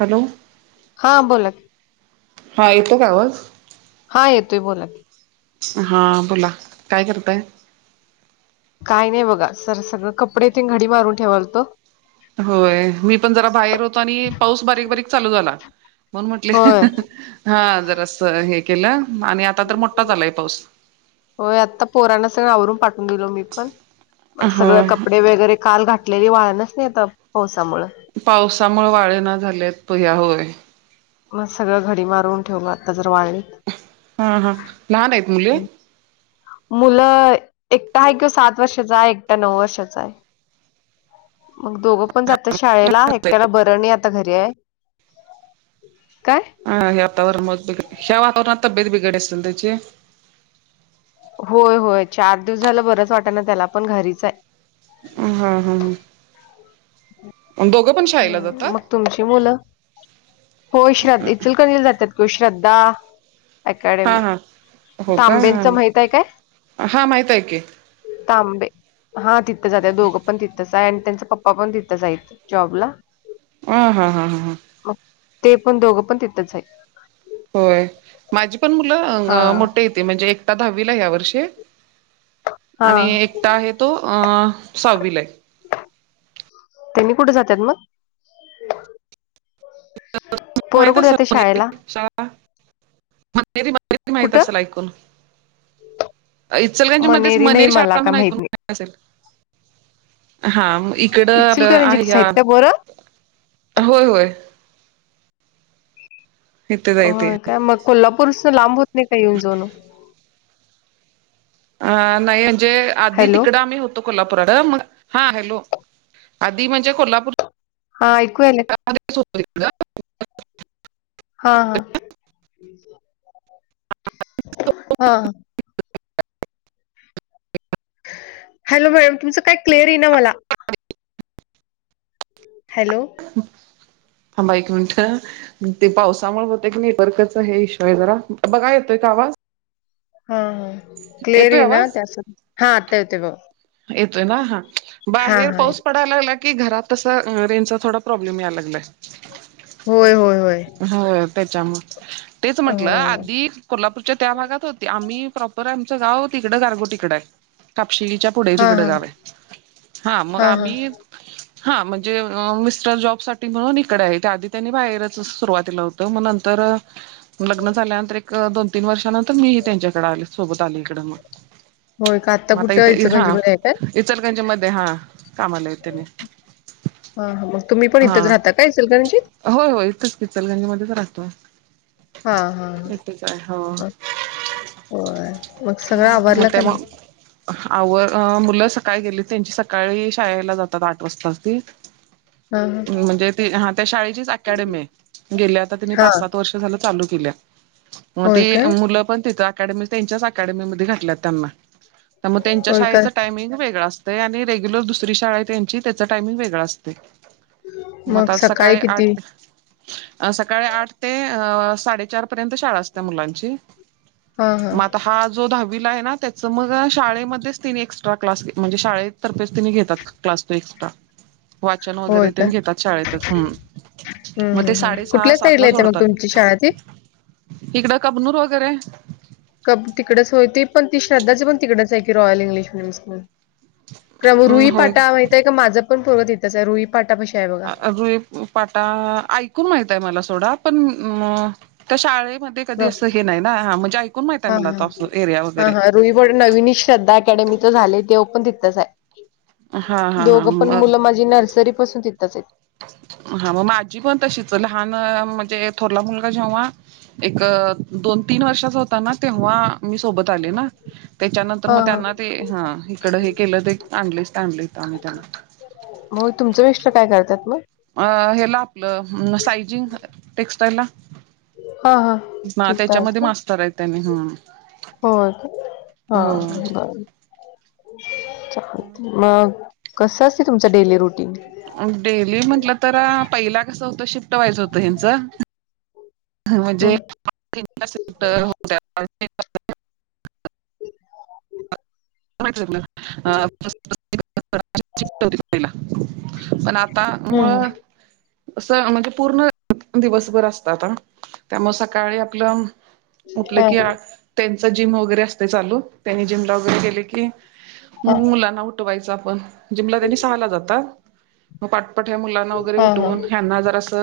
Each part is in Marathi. हॅलो! हा बोला हा येतं का आवाज? हा येतोय बोला हा बोला काय करताय? काय नाही बघा सर सगळं कपडे येथ घडी मारून ठेवाल तो होय मी पण जरा बाहेर होतो आणि पाऊस बारीक बारीक चालू झाला. म्हण म्हटले होय हा जर असं हे केलं आणि आता तर मोठा झालाय पाऊस हो आत्ता पोरांना सगळं आवरून पाठवून दिल मी पणग हा. सगळं कपडे वगैरे काल घ कलेली वाळणच नाही येत पावसामुळे पावसामुळे वाळे ना झालेत पहिया होय. मग सगळं घडी मारून ठेवलं आता जर वाळणी हा हा लहान आहेत मुले, मुलं एकटा आहे किंवा सात वर्षाचा आहे एकटा नऊ वर्षाचा आहे. मग दोघं पण जातात शाळेला एकट्याला बरणी आता घरी आहे. काय? हह यवताववर मो ब यव [unintelligible] तववरणता बद बी गडस्तनची होय होय चार दिवस झालं बरंच वाटे ना त्याला पण घरीच आहे. अ हा हा ह शाळेला हम् जातात? मग तुमची मुलं, हो श्रद्ा इ चलक जातात कि श्रद्धा हा हा. अकॅडमी हो का हा तांबेंचं माहित आहे काय? हा माहित आहे की. अ तांबे. हा तिथं जात्यात, दोघं पण तिथंच आहे. अन त्यांच पप्पा पण तिथंच आहेत जॉबला. अं हा हा हा हा. मग ते पण दोघं पण तिथंच आहे. होय. माझी पण मुलं हा अं मोठे टे. म्हणजे एक आता दहावीला या वर्षी हा आणि एक आहे तो अ सहवी ला आहे. तुम्ही कुठे जातात म? [unintelligible] म्हातारी बारी पण माहीत कुठं असल ऐकून. इचलकरंजी मध्येच मनेरी नाही मणिर मला शहादा का म्हनुन माहित ऐकून नाही असेल. हा म इकड आलं आहे इचलकरंजीतच आहेत या, का पोरं होय होय. इथेच आहे ते होय काय? मग कोल्हापूर जास्त लांब होत नाही का येऊन जाऊन म? अ नाही म्हणजे आधी हॅलो तिकडं आम्ही होतो, तो कोल्हापुरात मग, हा हॅलो, आधी म्हणजे कोल्हापूर हा ऐकू यायलं. [unintelligible] हा हा. हां. हॅलो मॅम, तुमचं काय क्लिअर येईना मला. हॅलो, थांबा एक मिनट. ते पावसामुळे होत की नेटवर्कचा हे इश्यू आहे जरा. बघा येतोय का आवाज? हां हां. क्लेअर येतोय येईना आवाज? त्यासाठी, हा आता येतोय बघा. येतोय ना? हा. बाहेर हा पाऊस पडत पडाय लागला की, घारात तस रेंज चा थोडा प्रॉब्लेम याय लागला. होय होय होय. होय तेच्यामुळ. तेच अ म्हंटलं आधी कोल्हापूरच्या त्या भागात होती. आम्ही प्रॉपर आमचं गाव तिकड गारगोटीकड आहे. कापशिलीच्या पुढे हा तिकड हा गावे. हा मग आम्ही हा म्हणजे अं मिस्टर जॉब साठी म्हणून इकड आहे. आधी त्यांनी बाहेरच च सुरुवातीलं होत. मग नंतर लग्न झाल्यानंतर एक दोन तीन वर्षानंतर मी ही त्यांच्याकडे आले. सोबत आले इकडं मग. होय का? आत्ता मग आता कुठ इथं इचलकरंजी हा मधे आहे काय? इचलकरंजी मध्ये. हा, कामाला आहे त्यांनी हां हां, मग तुम्ही पण हा इथच राहता काय इचलकरंजीत? होय होय इथंच इचलकरंजी मध्येच राहतोय. हा हा इथेच आहे हो होय. मग सगळं आवरलं की नाही? आव अं मुलं सकाळी गेली. त्यांची सकाळी शाळेला जातात आठ वाजताच ते. हा हा म्हणजे ती हा त्या शाळेचीच अकॅडमी आहे. गेली आता तिनी हा पाच सात वर्ष झाल चालू केलीया. म होय ते काय मुल पण तिथं अकॅडमी त्यांच्याच अकॅडमी अकॅडमीमध्ये घातल्या त्यांना. त्यामुळे त्यांच्या होय काय शाळेचं टायमिंग वेगळ असत तय आणि रेग्युलर दुसरी शाळा आहे त्यांची त्याच टायमिंग वेगळां असतोय. म मग आता सकाळी किती आठ अ सकाळी आठ ते अ साडेचार पर्यंत शाळा असत्या मुलांची. ह ह. म आता हा जो दहावीला आहे ना त्याच मग शाळेमध्येच तिन एक्स्ट्रा क्लास म्हणजे शाळेतर्फेच तिने घेतात. क्लास ते एक्स्ट्रा. वाचन होय वगैरे काय तेन घेतात शाळेतच. हं. हम्म म ते हम्म साडे हम्म सहा, कुठल्या सात साईडला ला येते मग सोडतात. तुमची शाळा ती इकडं कबनूर वगैरे. कप तिकडेच होती पण ती श्रद्धाची पण तिकडच आहे की रॉयल इंग्लिश मिडयम स्कूल मग अं, होय रुईपाटा माहितय आहे का? माझं पण पोरग तिथच आहे रुईपाटा पाशीआहे बघा. रुई पाटा ऐकून माहितय मला सोडा पण त्या शाळेमध्ये कधी प्र- असं हे नाहीना ह म्हणजे ऐकून माहितय हा मला हा तो असं एरिया हा वगैरे. हा रुई बड नवीन श्रद्धा अकॅडमीच झाले ते ओपन तिथंच आहे. हा हा हा दोघं पण मग मुलं माझी नर्सरी पासून तिथेच आहेत. हा मग माझी पण तशीच आहेत. लहान म्हणजे थोरला मुलगा जेव्हा एक दोन, तीन वर्षाचा होताना तेव्हा मी सोबत आले ना. त्याच्यानंतर हा मग हा त्यांना ते ह इकड हे केलं ते आणलेच, आणले आम्ही त्यांना. मग तुमचं मिस्टर काय करतात मग? अ हेला आपलं साईजिंग टेक्स्टाईलला. हा हां. ना त्याच्यामध्ये मास्तर आहे त्यांनी ह. हो हा बर. मग कस असते तुमचं डेली रुटीन? डेली म्हंटलं तर पहिला कस होतं शिफ्ट व्हायचं होतं ह्यांचं. [unintelligible] म्हणजे हम्म होत. ह [unintelligible] पण [unintelligible] त्यामुळं हम्म असं म्हणजे पूर्ण दिवस भर असतान त्यामुळे सकाळी आपलं उठल हा कि आठ त्यांच जिम वगैरे असते चालू त्यांनी जिमला वगैरे केले की हा मग मुलांना उठवायच आपण जिमला त्यांनी सहाला जाता मग पाठपाठ्या मुलांना हा हा उठवून ह्यांना जरा अस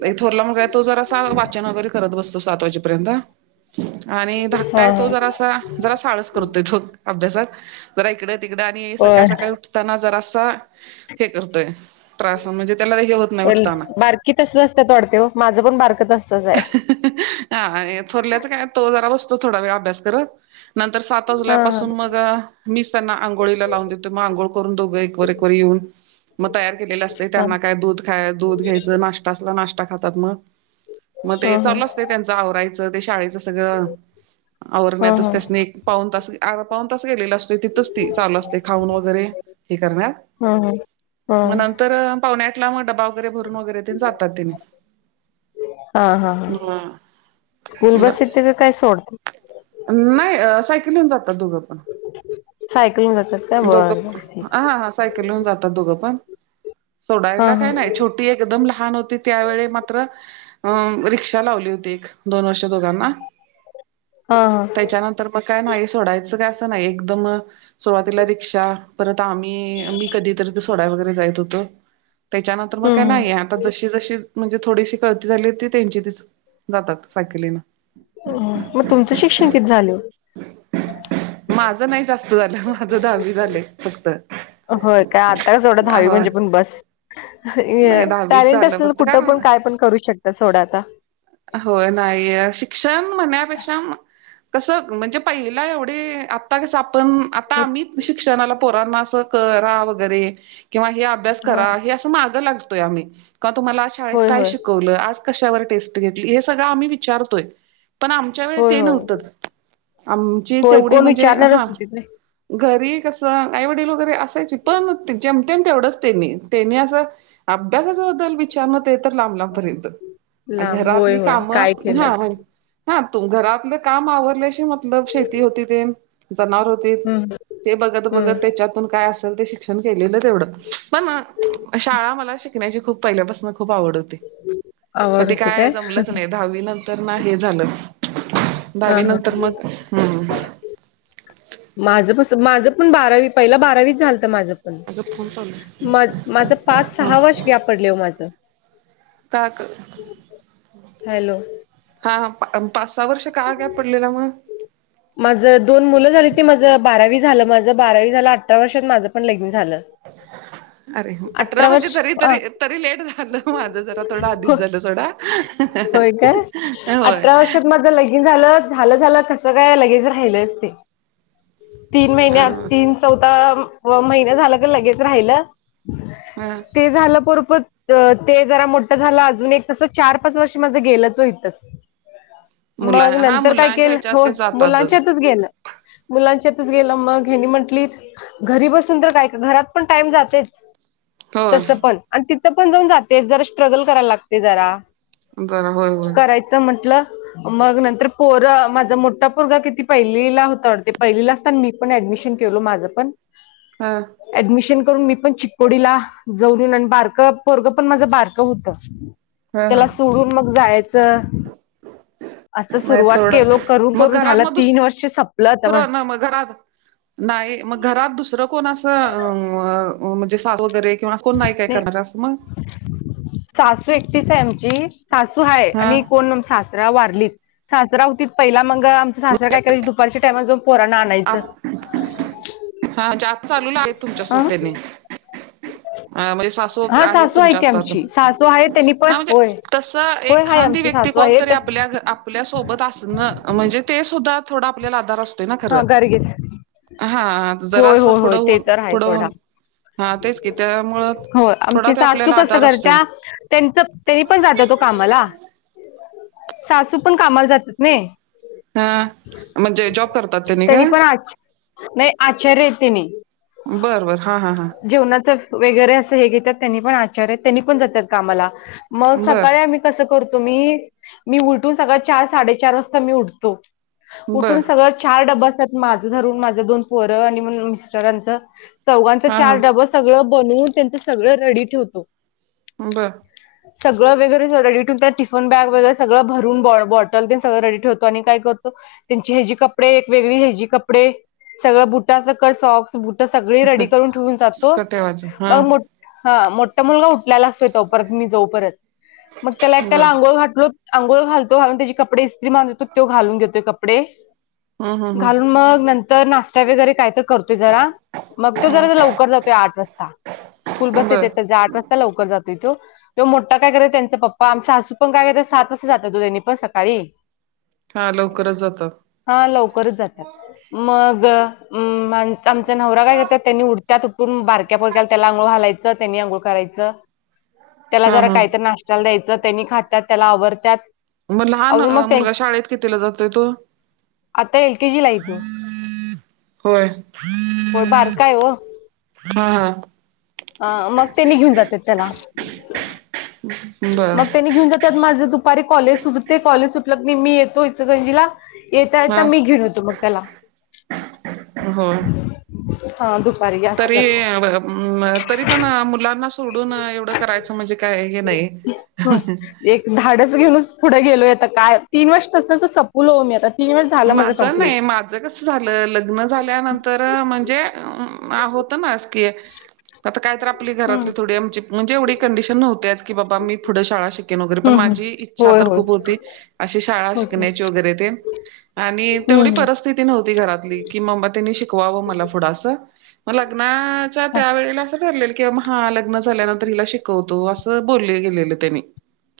नाही थोरला मुलगा हे तो जरासां वचन वगैरे करत बसतो सात वाजेपर्यंत. आणि धाकटा हा आहे तो हा जरासा, जरासा आळस करतोय तो अभ्यासात जरा इकडे तिकडा आणि सकाळ, होय सकाळी उठताना जरासा हे करतोय त्रास म्हणजे त्याला हे होत नाही उठताना. बारकी तसंच असत्यात वाटते ओ माझं पण बारक तसंच आहे. हा थोरल्याच काय तो जरा बसतो थोडा वेळ अभ्यास करत नंतर सात वाजला हा हा पासून मग मीच त्यांना आंघोळीला लावून देतो मग आंघोळ करून दोघं एक वर, एक वर येऊन. मग तयार केलेले असते हा त्यांना काय दूध. हा दूध घ्यायच नाष्टा असला नाष्टा खातात मग मग हा ते चालू हा अस त्यांच आवरायचं ते शाळेचं सगळं हा आवरण्यातच हा त्यानी एक पाऊन तास अर्धा पावन तास गेलेला असतो. तिथ ती चालु असते खाऊन वगैरे हे करण्यात हा हा हा म नंतर तर पावणे आठला मग डबा वगैरे भरून वगैरे ते जातात तेने. हा, हा, हा स्कूल बस येत का काय सोडते? नाही सायकली वरुण जातात दोघं. सायकलून जातात काय दोघ बरं प बर ठीक हा, हा. सायकली वरुण जातात दोघं पण हा सोडायला हा काय नाहीत. छोटी एकदम लहान होती त्यावेळी मात्र अ रिक्षा लावली होती एक, दोन वर्ष दोघांना. हा, हा. त्याच्यानंतर म काय नाही सोडायचं काय असं नाही एकदम सुरुवातीला रिक्षा परत आम्ही मी कधीतरी सोडा वगैरे जायत होतो. त्याच्यानंतर मग काय हम्म नाही. आता जशी, जशी म्हणजे थोडीशी कळती झाली ते त्यांची तेच जातात साकलीन. मग तुमचं शिक्षण किती झालंय? माझ नाही जास्त झालं माझं दहावी झाले फक्त. होय काय आता का एवढं दहावी होय म्हणजे पण बस. नाही दहावीच टॅलेंट झालं असल्या ना फक्त कुठं पण कारण काय पण करू शकत सोडा आता होय नाही शिक्षण म्हणण्यापेक्षा कसं. म्हणजे पहिला एवढे आता कस आपण आता आम्ही शिक्षणाला. पोराना करा वैगेरे किंवा अभ्यास हा करा? आम्ही लागतोय आम्ही तुम्हाला शाळेत होय काय होय शिकवलं आज? कशावर टेस्ट घेतली हे सगळं आम्ही विचारतोय पण आमच्या वेळी होय ते होय नव्हतंच. आमची होय तेवढी कोण म्हणजे विचारणारच हा. होतीत नाही घरी कस आईवडील वगैरे असायची पण जेम तेम तेवढंच त्यांनी त्यांनी असं. अभ्यासाच्याबद्दल विचार न म तर लांब लांबपर्यंत लांब होय घरातली होय काय कामं केलं हा. हा तू घरातलं काम आवर लाशी मतलब शेती होती तेन. जनावर होती हम्म ते बघत बघत हम्म त्याच्यातून काय असेल ते शिक्षण केलेलं. तेवढच पण शाळा मला शिकण्याची खूप पहिल्यापासूनच खूप आवड होती. पण आवड ते होती काय जमलच नाही. दहावी नंतर ना हे झालं दहावी नंतर मग हम्म माझ तस माझ पण बारावी पहिला बारावीच झालत माझं. अगं फोन चालू म माझ पाच सहा हा वर्ष ग्याप पडले हो माझं. ताक. हॅलो. हा पाच सहा वर्ष का काय ग्याप पडलेला मूळ माझं दोन मुलं झाली ती माझं बारावी झालं माझं बारावी झालं अठरा वर्षात माझं पण लगन झालं. [inaudible] अरे अठरा म्हणजे वर्ष जरी अ तरी तरी लेट झालं माझं जरा थोडं आधीच झालं सोडा. होय काय? ह. अठरा वर्षात माझं लगीन न झालं झालं झालं कसं काय लगेच राहिलंच ते तीन महिन्यात अ तीन चौथा व महिना झालं की लगेच राहिलं? हा. ते झालं पुरपुत ते जरा मोठं झालं अजून एक तसं चार पाच वर्ष माझं गेलंच होतस? मुला मग हा नंतर काय मुलांच्या केल ह्याच्यात हो ते जातातच मुलांच्यातच गेलं. मुलांच्यातच गेला मग हेनी म्हंटलीत. घरी बसून तर काय का घरात पण टाइम जातेच? होय तसं पण आणि तिथं पण जाऊन जाते जरा स्ट्रगल करायला लागते जरा. बर होय होय. म्हटलं. मग नंतर पोर माझा मोठा पोरगा किती पहिलीला होता ते पहिलीला असता मी पण ऍडमिशन केललं माझं पण. हा. ऍडमिशन करून मी पण चिकोडीला जाऊन येऊन आणि बारक पोरग पण माझं बारक होत. ह ह त्याला सोडून मग जायचं? असं नाही सुरुवात थोडं केलो करून मग करून घरात झालं मग दुस तीन वर्ष संपलं तर दुसरं ना मग घरात. नाही मग घरात दुसरं कोण असं अ म्हणजे सासू वगैरे किंवा कोण नाही काय करणार असं मग सासू एकटीस आहे आमची सासू हाय हा आणि कोण सासरा वारलीत. सासरा होती पहिला मग आमचा साजरा काय करायचीत दुपारच्या टाईमाला जाऊन पोराना आण. हा जास्त चालून आल तुमच्या अ सोबत त्यांनी. अ म्हणजे सासू हा आहेत सासू आहे तुमच्या की हातात आमची सासू आहे त्यांनी हा पण म्हणजे होय तस होय एक हाय खांदी आमची व्यक्ती सासू आहे कोणतरी ते आपल्या आपल्या सोबत असणं म्हणजे ते सुद्धा थोडं आपल्याला आधार असतोय ना हा खरं? गरगेच अ हा होय जरासं होय पुढ होय ते होऊन तर आहे पुढं थोडा होऊन हा तेच कि त्यामुळं होय थोडा आमची त्यो सासू आपल्याला कसं आधार असतोय. करत्या त्यांच त्यांनी पण जातात ओ कामाला सासू पण कामाला जातात नाई. हा म्हणजे जॉब करतात तेनी काय? आचारी आहेत तेनी हा हा हा जेवणाचं वगैरे असं हे घेतात त्यांनी पण आचार आहेत त्यांनी पण जातात कामाला, मग बर सकाळी आम्ही कसं करतो मी, मी उलटून सकाळ चार साडेचार वाजता मी उडतो. बर उठून सगळं चार डब्ब असतात माझं धरून माझ दोन पोरं आणि मिस्टरांच चौघांचं हा हा चार डबस सगळं बनवून त्यांच सगळं रेडी ठेवतो. ब. सगळं वगैरे रेडी ठेऊन त्यात टिफन बॅग वगैरे सगळं भरून ब बॉटल तेन सगळं रेडी ठेवतो आणि काय करतो त्यांची हेजी कपडे एक वेगळी हेजी कपडे सगळं बुटासकट, सॉक्स बुट सगळी रेडी करून ठेवून जातो. कटेवाच हा मग मो हा मोठा मुलगा उठल्याला असतोय तो परत मी जाऊ परत मग त्याला एकट्याला बर आंघोळ घातलो. अंघोळ घालतो घालून त्याची कपडे इस्त्री मारून देतो त्यो घालून घेतोय कपडे. हम् हम् हम् घालून मग नंतर नाष्टा वगैरे काय तर करतोय जरा. मग तो जरा जर लवकर जातोय आठ वाजता स्कूल बस बर येते ते जी आठ वाजता लवकर जात तोय तो मोठा काय कर त्यांच पप्पा आम सासु पण काय करत्यात सात वाजता जात्यात ओ तो त्यांनी पण सकाळी. हा लवकरच जातात. हा लवकरच जातात, मग हम्म मां आमचा नव्हरा काय करतात त्यांनी उटत्यात बारक्या पोरग्याला त्याला आंघोळ हालायचं त्यांनी आंघोळ करायचं, त्याला हा जरा हा काहीत नाश चल द्यायचं त्यानी खातात, त्याला आवरतात. मग लहान अरूण अ, मग त्यां मुलगा शाळेत कितीला जातोय तो? आता एल के जीलाय तो. होय. होय बारकाय ओ. हा हा. अ मग त्यांनी घेऊन जात्यात त्याला बर मग त्यांनी घेऊन जाता त माझं दुपारी कॉलेज सुटते, कॉलेज सुटल कनी मी येतो इचगंजीला येता हा येता मी घेऊन येतो मग त्याला. हो हा दुपारी असं करतो. अंम तरी पण मुलांना सोडून एवढं करायचं म्हणजे काय हे नाही हं हं. धाडच घेऊनच पुढं गेलोय आता काय तीन वर्ष तसच सपूवलो मी आता तीन वेळ झालं माझं कंप्लीट. माझ कस झालं लग्न झाल्यानंतर म्हणजे आ होत नासकी. आता काय तर आप आपली हम्म. घरातली थोडी आमची म्हणजे एवढी कंडिशन न्हवत्याच की बाबा मी पुढं शाळा शिकेन वगैरे पण हम्म हम्म माजी ई होय होय. अशी शाळा होते शिकण्याची वगैरे तेन आणि हम्म तेवढी हम्म परी स्तिथी नव्हती घरातली कि मांबा तेनी शिकवावं मला पुढं असं म लग्ना आच्या त्या वेळेला असं ठरलेलं किं महालग्न झाल्यानं तर हिला शिकवतो असं बोलं गेलेलं तेनी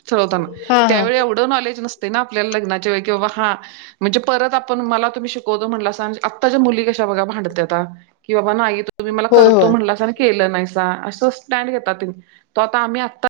ठरवतान हा हा त्यावेळी अव नॉलेज नसते ना आपल्या लग्नाच्या वेळी कि बा हा. म्हणजे परत आपण मला तुम्ही शिकवतो म्हटलासा अन आताच्या मुली कशा बघा भांडत्याता कि बाबा नाही. तुम्ही मला होय करतो होय म्हंटलासा आणि केलं नाहीसा अस स्टँड घेतात तेन तो आता आम्ही आता